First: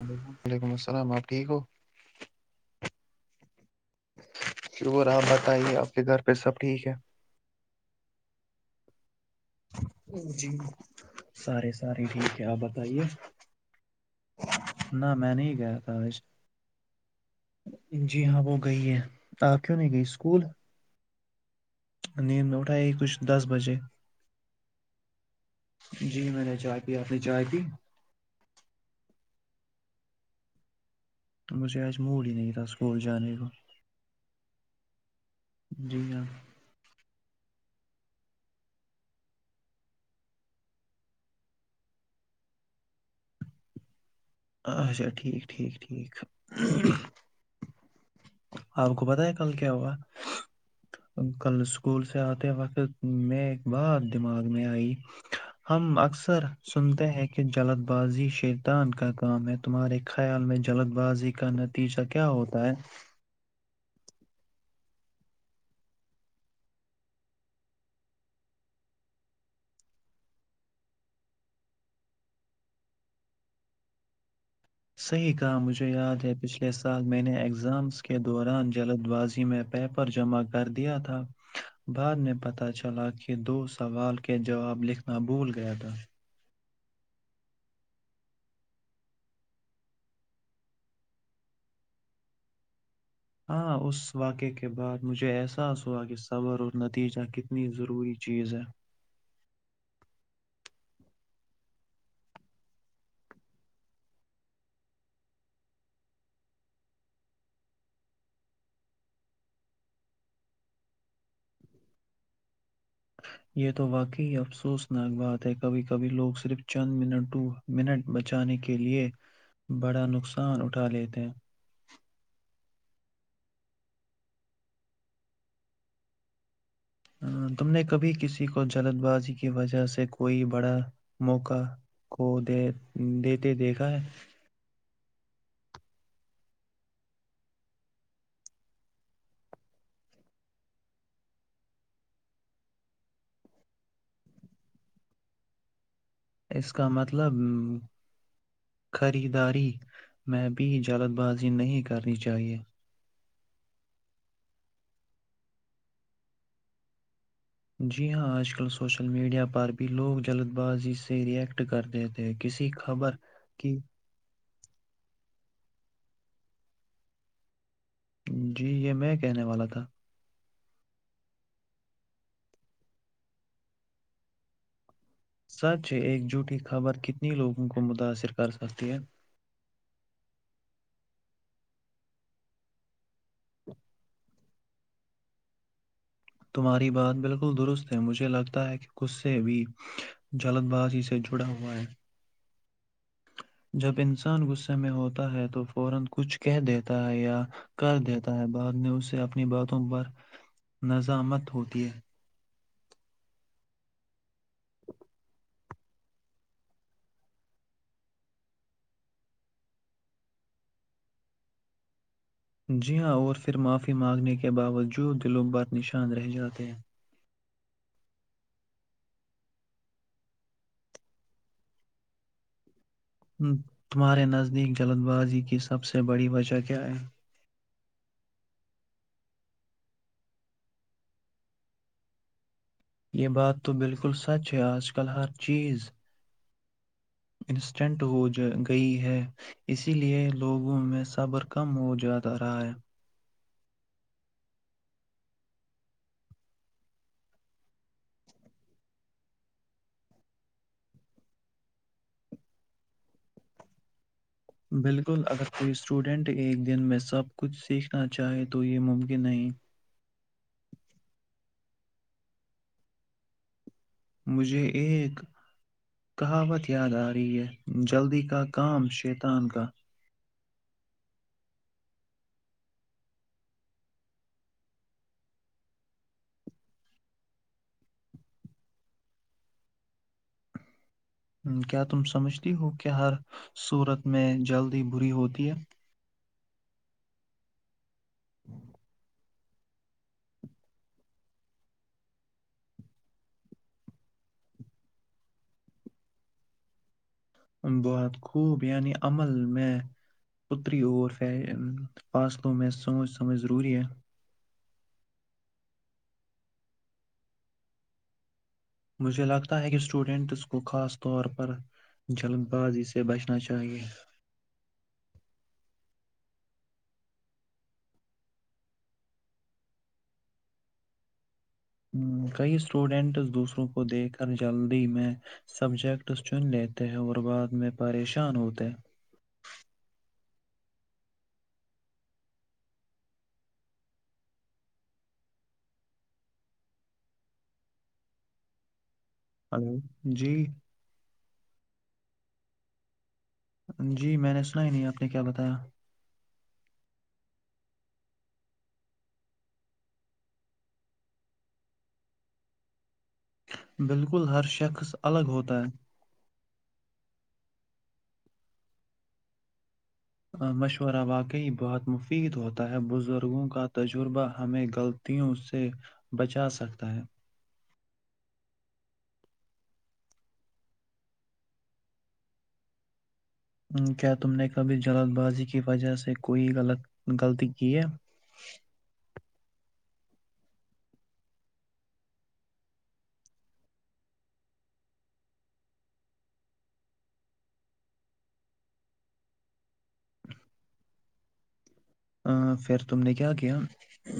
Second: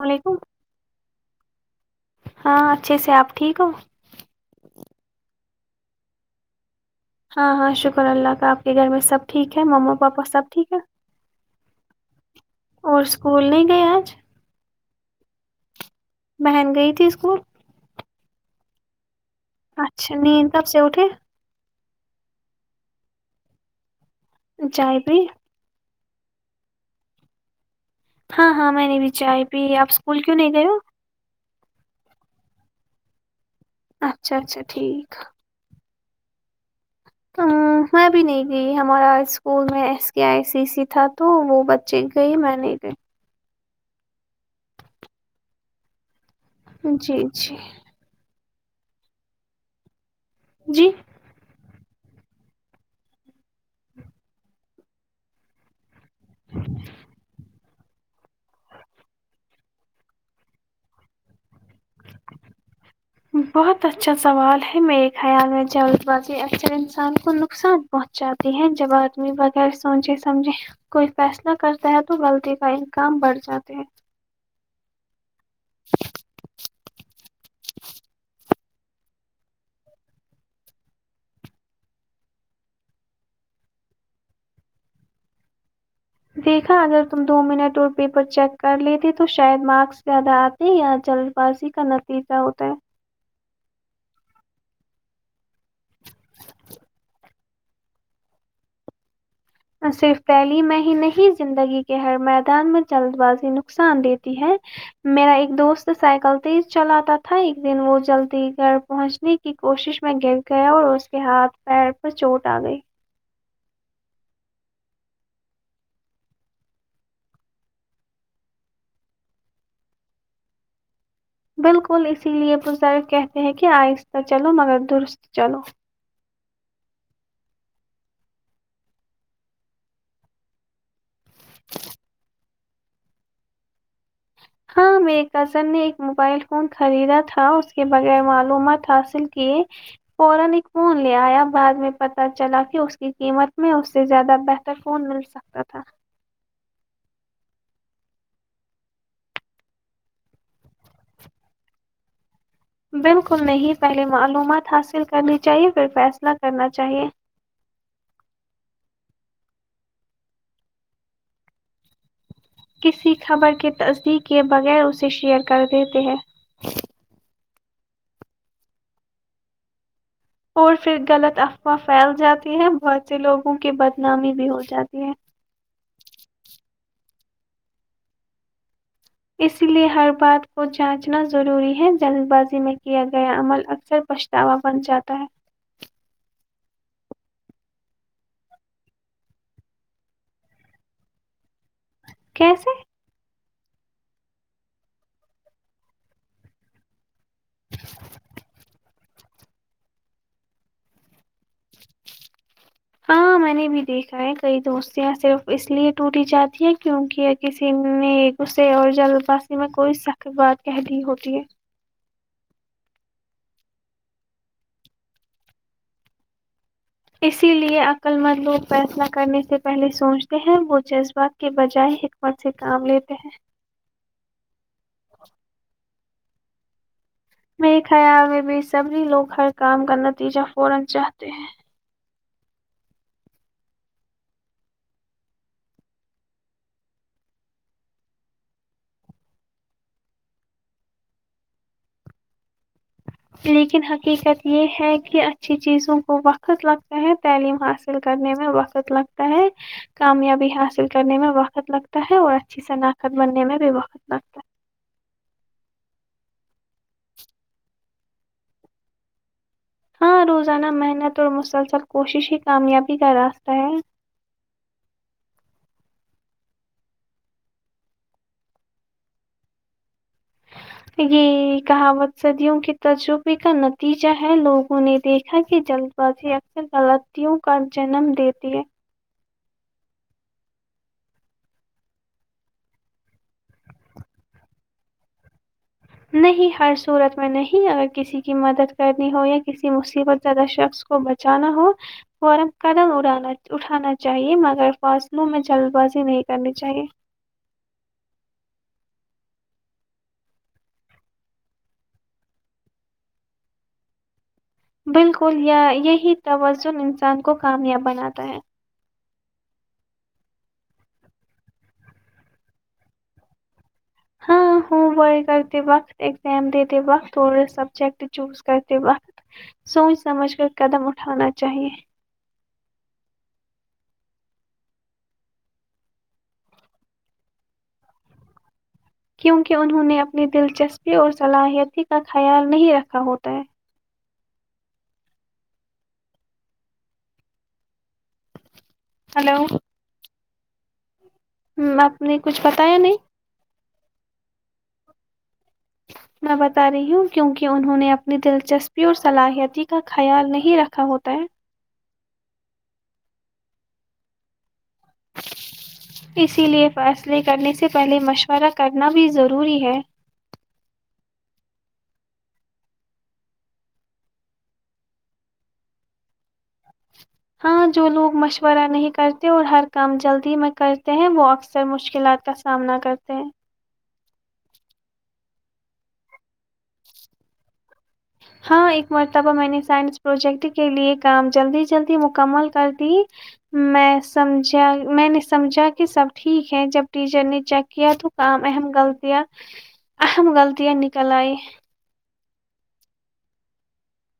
اللام علیکم وعلیکم السلام آپ ٹھیک ہو ہاں اچھے سے آپ [inaudible] ٹھیک ہو [inaudible] شور آپ بتائیے آپ کے گھر پہ سب ٹھیک ہے [inaudible] ہاں ہاں شکر اللہ کا آپ کے گھر میں سب [unintelligible] ٹھیک ہے مما پاپا جی سب ٹھیک ہے سارے سارے ٹھیک ہے آپ اور بتائیے اسکول نہیں گئے آج [inaudible] نہ میں نے گ [inaudible] بہن گئی تھی اسکول [unintelligible] جی ہاں وہ گئی ہے [inaudible] [unintelligible] نہیں گئی اچھا اسکول نیند کب سے اٹے [unintelligible] [unintelligible] نیند میں اٹھائی کچھ دس بجے [inaudible] [unintelligible] جائے بھی [unintelligible] [unintelligible] جی میں نے چاہ ت آپ نے چاہ ت [inaudible] [unintelligible] ا آپ اسکول کیوں نہیں گئے ہو [inaudible] مجھے آج موڈ ہی نہیں تھا اسکول جانے کا [inaudible] اچھا اچھا ٹھیک [unintelligible] جی ہاں [inaudible] میں بھی نہیں گئی ہمارا اسکول میں S K I C C تھا تو وہ بچے گئی میں نہیں گئی [inaudible] اھا ٹھیک ٹھیک ٹھیک [inaudible] جی جی [inaudible] آپ کو پتا ہے کل کیا ہوا جی [inaudible] کل [inaudible] اسکول سے آتے وقت میں ایک بات دماغ میں آئی ہم اکثر [inaudible] سر سنتے ہیں کہ جلد بازی شیطان کا کام ہے تمہارے خیال میں جلد بازی کا نت تیسا کیا ہوتا ہے بہت اچھا سوال ہے میرے خیال میں جلد بازی اکثر انسان کو نقصان پہنچ جاتی ہے جب آدمی بغیر سوچے سمجھے کوئی فیصلہ کرتا ہے تو غلطی کا امکام بڑھ جاتا ہے صحیح کہا مجھے یاد ہے پچھلے سال میں نے ایگزامس کے دوران جلد بازی میں پیپر جمع کر دیا تھا بعد میں پتہ چلا کہ دو سوال کے جواب لکھنا بھول گیا تھا دیکھا اگر تم دو منٹ اور پیپر چیک کر لیتے تو شاید مارکس زیادہ آتے ہیں یا جلد بازی کا نتیجہ ہوتا ہے ہاں اس واقعے کے بعد مجھے احساس ہوا کہ صبر اور نتیجہ کتنی ضروری چیز ہے صرف پہلی میں ہی نہیں زندگی کے ہر میدان میں جلد بازی نقصان دیتی ہے میرا ایک دوست سائیکل تیز چلاتا تھا ایک دن وہ جلدی گھر پہنچنے کی کوشش میں گر گیا اور اس کے ہاتھ پیر پر چوٹ آ گئی یہ تو واقعی افسوسناک بات ہے کبھی کبھی لوگ صرف چند منٹ ٹو منٹ بچانے کے لیے بڑا نقصان اٹھا لیتے ہیں بالکل اسی لیے سر کہتے ہیں کہ آہستہ چلو مگر درست چلو تم نے کبھی کسی کو جلد بازی کی وجہ سے کوئی بڑا موقع کو د دیتے دیکھا ہے ہاں میں قسم نے ایک موبائل فون خریدا تھا اس کے بغیر معلومات حاصل کیے اور علی کون لے ایا بعد میں پتہ چلا کہ اس کی قیمت میں اس سے زیادہ بہتر فون مل سکتا تھا اس کا مطلب خریداری میں بھی جلد بازی نہیں کرنی چاہیے بالکل نہیں پہلے معلومات حاصل کرنی چاہیے پھر فیصلہ کرنا چاہیے جی ہاں آج کل سوشل میڈیا پر بھی لوگ جلد بازی سے ریئیکٹ کرتے تھے کسی خبر کے تصدیق کے بغیر اسے شیئر کر دیتے ہے جی یہ میں کہنے والا تھا اور پھر غلط افواہ پھیل جاتی ہے بہت سے لوگوں کی بدنامی بھی ہو جاتی ہے سچ ایک جھوٹی خبر کتنی لوگوں کو متاثر کر سکتی ہے اسی لئے ہر بات کو جانچنا ضروری ہے جلد بازی میں کیا گیا عمل اکثر پچھتاوا بن جاتا ہے تمہاری بات بالکل درست ہے مجھے لگتا ہے کہ ک سے بھی جلد بازی سے جڑا ہوا ہے کیسے جب انسان غصے میں ہوتا ہے تو فورا کچھ کہہ دیتا ہے یا کر دیتا ہے بعد میں اسے اپنی باتوں پر نظامت ہوتی ہے ہاں میں نے بھی دیکھا ہے کئی دوستیاں صرف اس لیے ٹوٹی جاتی ہیں کیونکہ کسی نے گے اور جلد بازی میں کوئی سخت بات کہہ دی ہوتی ہے ج ہاں اور پھر معافی مانگنے کے باوجود دلوں بر نشان رہ جاتے ہیں اسی لیے عقل مند لوگ فیصلہ کرنے سے پہلے سوچتے ہیں وہ جذبات کے بجائے حکمت سے کام لیتے ہیں تمہارے نزدیک جلد بازی کی سب سے بڑی وجہ کیا ہے میں خیال بی بی سمری لوگ ہر کام کا نتیجہ فورا چاہتے ہیں یہ بات تو بالکل سچ ہے آج کل ہر چیز انسٹنٹ ہو جا گئی ہے اسی لیے لوگوں میں صبر کم ہو جاتا رہا ہے لیکن حقیقت یہ ہے کہ اچھی چیزوں کو وقت لگتا ہے تعلیم حاصل کرنے میں وقت لگتا ہے کامیابی حاصل کرنے میں وقت لگتا ہے اور اچھی شناخت بننے میں بھی وقت لگتا ہے بالکل اگر کوئی اسٹوڈنٹ ایک دن میں سب کچھ سیکھنا چاہے تو یہ ممکن نہیں ہاں روزانہ محنت اور مسلسل کوشش ہی کامیابی کا راستہ ہے مجھے ایک کہاوت یاد آ رہی ہے جلدی کا کام شیطان کا یہ کہاوت صدیوں کے تجربے کا نتیجہ ہے لوگوں نے دیکھا کہ جلد بازی اکثر غلطیوں کا جنم دیتی ہے کیا تم سمجھتی ہو کہ ہر صورت میں جلد ہی بری ہوتی ہے نہیں ہر صورت میں نہیں کسی کی مدد کرنی ہو سموسے بہت زیادہ شخص کو بچانا ہو فورا قدم اڑانا اٹھانا چاہیے مگر فاصلوں میں جلد بازی نہیں کرنی چاہیے بہت خوب یعنی عمل میں پتری اور فاصلوں میں سوچ سمجھ ضروری ہے بالکل یا یہی توازن انسان کو کامیاب بناتا ہے مجھے لگتا ہے ایک اسٹوڈنٹ کو خاص طور پر جلد بازی سے بچنا چاہیے ہاں ہوم ورک کرتے وقت ایگزام دیتے وقت اورے سبجیکٹ چوز کرتے وقت سوچ سمجھ کر قدم اٹھانا چاہیے ہ کئی اسٹوڈینٹ دوسروں کو دیکھ کر جلدی میں سبجیکٹ چن لیتے ہیں اور بعد میں پریشان ہوتے ہیں کیونکہ انہوں نے اپنی دلچسپی اور صلاحیتی کا خیال نہیں رکھا ہوتا ہے ہلو جی ہ آپ نے کچھ بتایا نہیں جی میں نے سنا ہی نہیں آپ نے کیا بتایا [inaudible] میں بتا رہی ہوں کیونکہ انہوں نے اپنی دلچسپی اور صلاحیتی کا خیال نہیں رکھا ہوتا ہے بالکل ہر شک اسی لیے فیصلے کرنے سے پہلے مشورہ ہ کرنا بھی ضروری ہے مشورہ واقعی بہت مفید ہوتا ہے بزرگوں کا تجربہ ہمیں غلطیوں سے بچا سکتا ہے ہاں جو لوگ مشورہ نہیں کرتے اور ہر کام جلدی میں کرتے ہیں وہ اکثر مشکلات کا سامنا کرتے ہیں کیا تم نے کبھی جلد بازی کی وجہ سے کوئی غلط غلطی کی ہے ہاں ایک مرتبہ میں نے سائنس پروجیکٹ کے لیے کام جلدی جلدی مکمل کر دی میں سمجھا میں نے سمجھا کہ سب ٹھیک ہے جب ٹیچر نے چیک کیا تو کام اہم غلطیاں اہم غلطیاں نکل آئی ا پھر تم نے کیا کیا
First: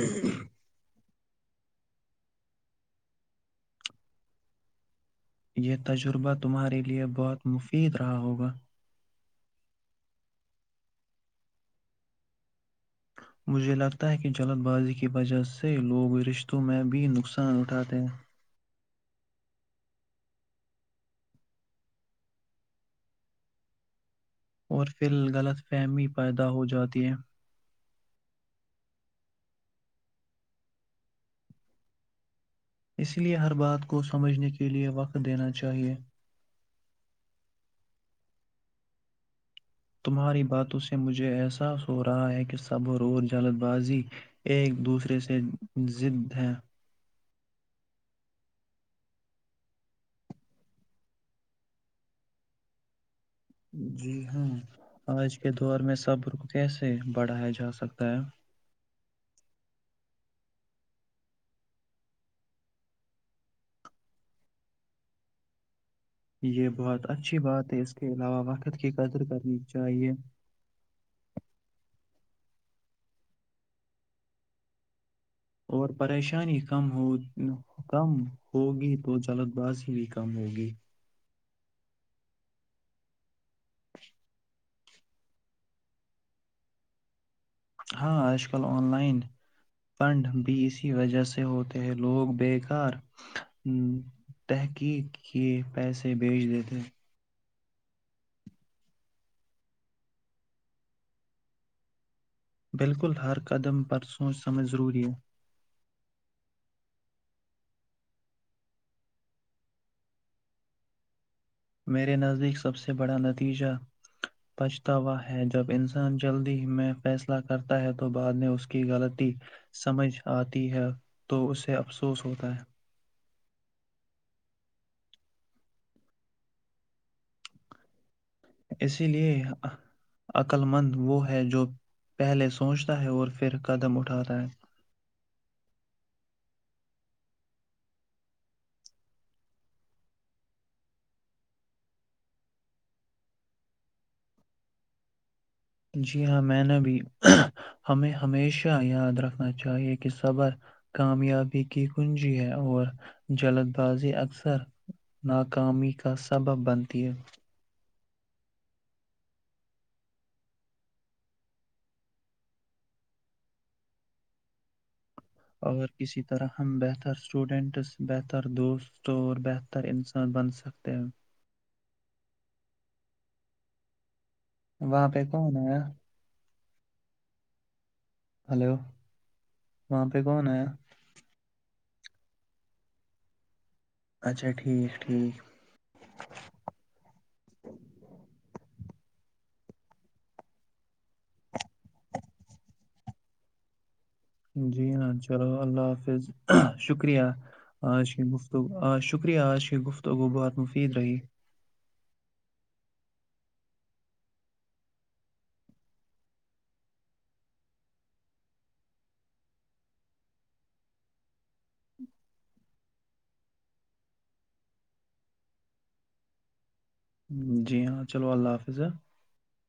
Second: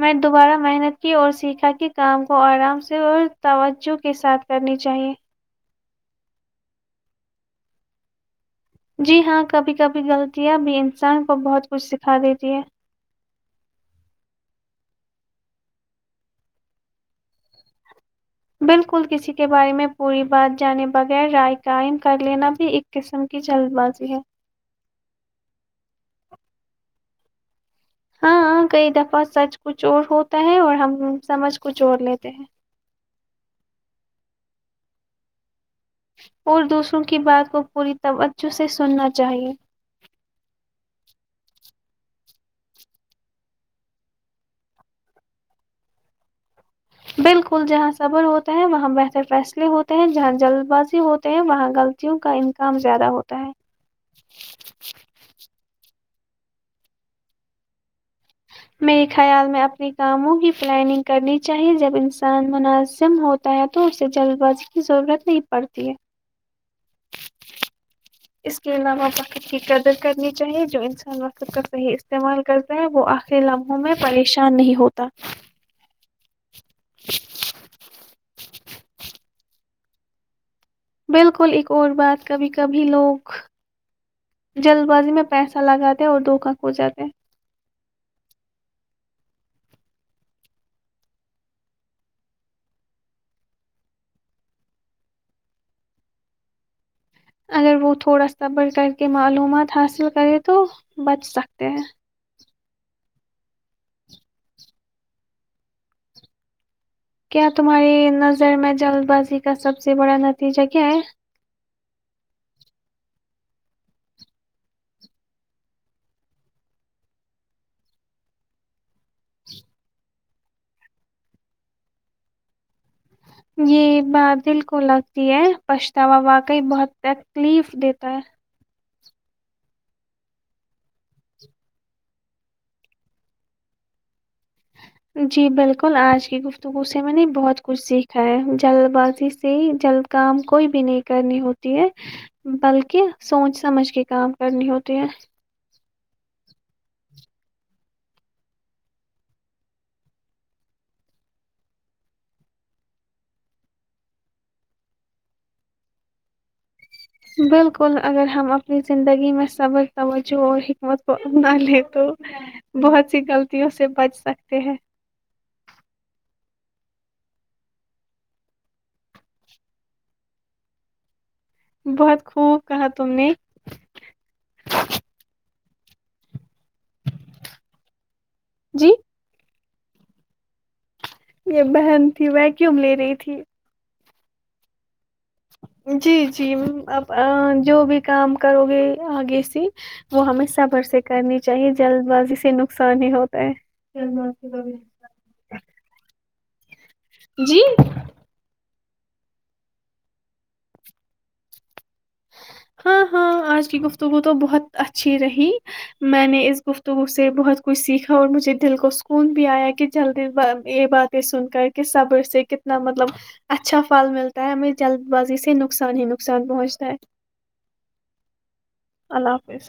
میں دوبارہ محنت کی اور سیکھا کے کام کو آرام سے اور توجہ کے ساتھ کرنی چاہیے یہ تجربہ تمہارے لیے بہت مفید رہا ہوگا جی ہاں کبھی کبھی غلطیاں بھی انسان کو بہت کچھ سکھا دیتی ہے مجھے لگتا ہے کہ جلد بازی کی وجہ سے لوگ رشتوں میں بھی نقصان اٹھاتے ہیں بالکل کسی کے بارے میں پوری بات جانے بغیر رائے قائم کر لینا بھی ایک قسم کی جلد بازی ہے اور پھر غلط فہمی پیدا ہو جاتی ہے ہاں کئی دفعہ سچ کچ چور ہوتا ہے اور ہم سمجھ کو چڑ لیتے ہیں اس لیے ہر بات کو سمجھنے کے لیے وقت دینا چاہیے اور دوسروں کی بات کو پوری ط ے سننا چاہیے تمہاری باتوں سے مجھے احساس ہو رہا ہے کہ صبر اور جلد بازی ایک دوسرے سے زد ہے بالکل جہاں صبر ہوتا ہے وہاں بہتر فیصلے ہوتے ہیں جہاں جلد بازی ہوتے ہیں وہاں غلطیوں کا امکام زیادہ ہوتا [unintelligible] جی ہاں آج کے دور میں سب [unintelligible] کیسے بڑھایا جا سکتا ہے [inaudible] [unintelligible] میرے خیال میں اپنے کاموں کی پلاننگ کرنی چاہیے جب انسان مناظم ہوتا ہے تو اسے جلد باز کی ضرورت نہیں پڑتی ہے [unintelligible] یہ بہت اچھی بات ہے اس کے علاوہ اس کے وقت کی علاوہ قدر وقت کی کرنی قدر چاہیے کرنی چاہیے جو انسان وقت کا صحیح استعمال [unintelligible] کرتے ہیں وہ آخر لمحوں میں پریشان نہیں ہوتا [unintelligible] اور پریشانی [unintelligible] کم کم ہوگی تو چلد باز [inaudible] [unintelligible] بھی کام ہوگی [inaudible] [unintelligible] بالکل ایک اور بات کبھی کبھی لوگ [unintelligible] جلد بازی میں پیسہ لگاتے ہیں اور دھوکا کھو جاتے [unintelligible] ہاں آج کل آن لائن فنڈ بھی اسی وجہ سے ہوتے ہیں لوگ بیکار تحقیق کے پیسے بھیج دیتے ہیں [unintelligible] اگر وہ تھوڑا س بڑھ کر کے معلومات حاصل کرے تو بچ سکتے ہیں بالکل ہر قدم پر سوچ سمجھ ضروری ہے [inaudible] کیا تمہاری نظر میں جلد بازی کا سب سے بڑا نتیجہ کیا ہے میرے نزدیک سب سے بڑا نتیجہ پچھتاوا ہے جب انسان جلدی میں فیصلہ کرتا ہے تو بعد میں اس کی غلطی سمجھ آتی ہے تو اسے افسوس ہوتا ہے یہ ب دل کو لگتی ہے پچھتاوا واقعی بہت تکلیف دیتا ہے اسی لیے عقل مند وہ ہے جو پہلے سوچتا ہے اور پھر قدم اٹھاتا ہے جی بالکل آج کی گفتگو سے میں نے بہت کچھ سیکھا ہے جلد بازی سے جلد کام کوئی بھی نہیں کرنی ہوتی ہے بلکہ سوچ سمجھ کے کام کرنی ہوتی ہے جی ہاں میں نے بھی ہمیں ہمیشہ یاد رکھنا چاہیے کہ صبر کامیابی کی کنجی ہے اور جلد بازی اکثر ناکامی کا سبب بن بالکل اگر ہم اپنی زندگی میں سبر توجہ اور حکمت کو اپنا لیں تو بہت سی غلطیوں سے بچ سکتے ہیں اورگر کسی طرح ہم بہتر اسٹوڈنٹس بہتر دوست اور بہتر انسان بن سکتے ہیں [unintelligible] بہت خوب کہا تم نے [unintelligible] وہاں پہ کون ہے [unintelligible] ہلو جی [unintelligible] وہاں پہ کون ہے [unintelligible] یہ بہن تھی وہ کیوں لے رہی تھی [unintelligible] اچھا ٹھیک ٹھیک [unintelligible] جی جی اب جو بھی کام کرو گے آگے سے وہ ہمیں صفھر سے کرنی چاہیے جلد بازی سے نقصان ہی ہوتا ہے جی ہاں چلو اللہ حافظ [unintelligible] ہاں [unintelligible] شکریہ جی آز کے مفتگ [unintelligible] آ شکریہ آز ش گفتگو بہت مفید رہیے [unintelligible] ہاں ہاں آج کی گفتگو تو بہت اچھی رہی میں نے اس گفتگو سے بہت کچھ سیکھا اور مجھے دل کو سکون بھی آیا کہ جلدی یہ باتیں سن کر کہ صبر سے کتنا مطلب اچھا پھل ملتا ہے ہمیں جلد بازی سے نقصان ہی نقصان پہنچتا ہے [unintelligible] جی ہاں چلو اللہ حافظ ہے [unintelligible] اللہ حافظ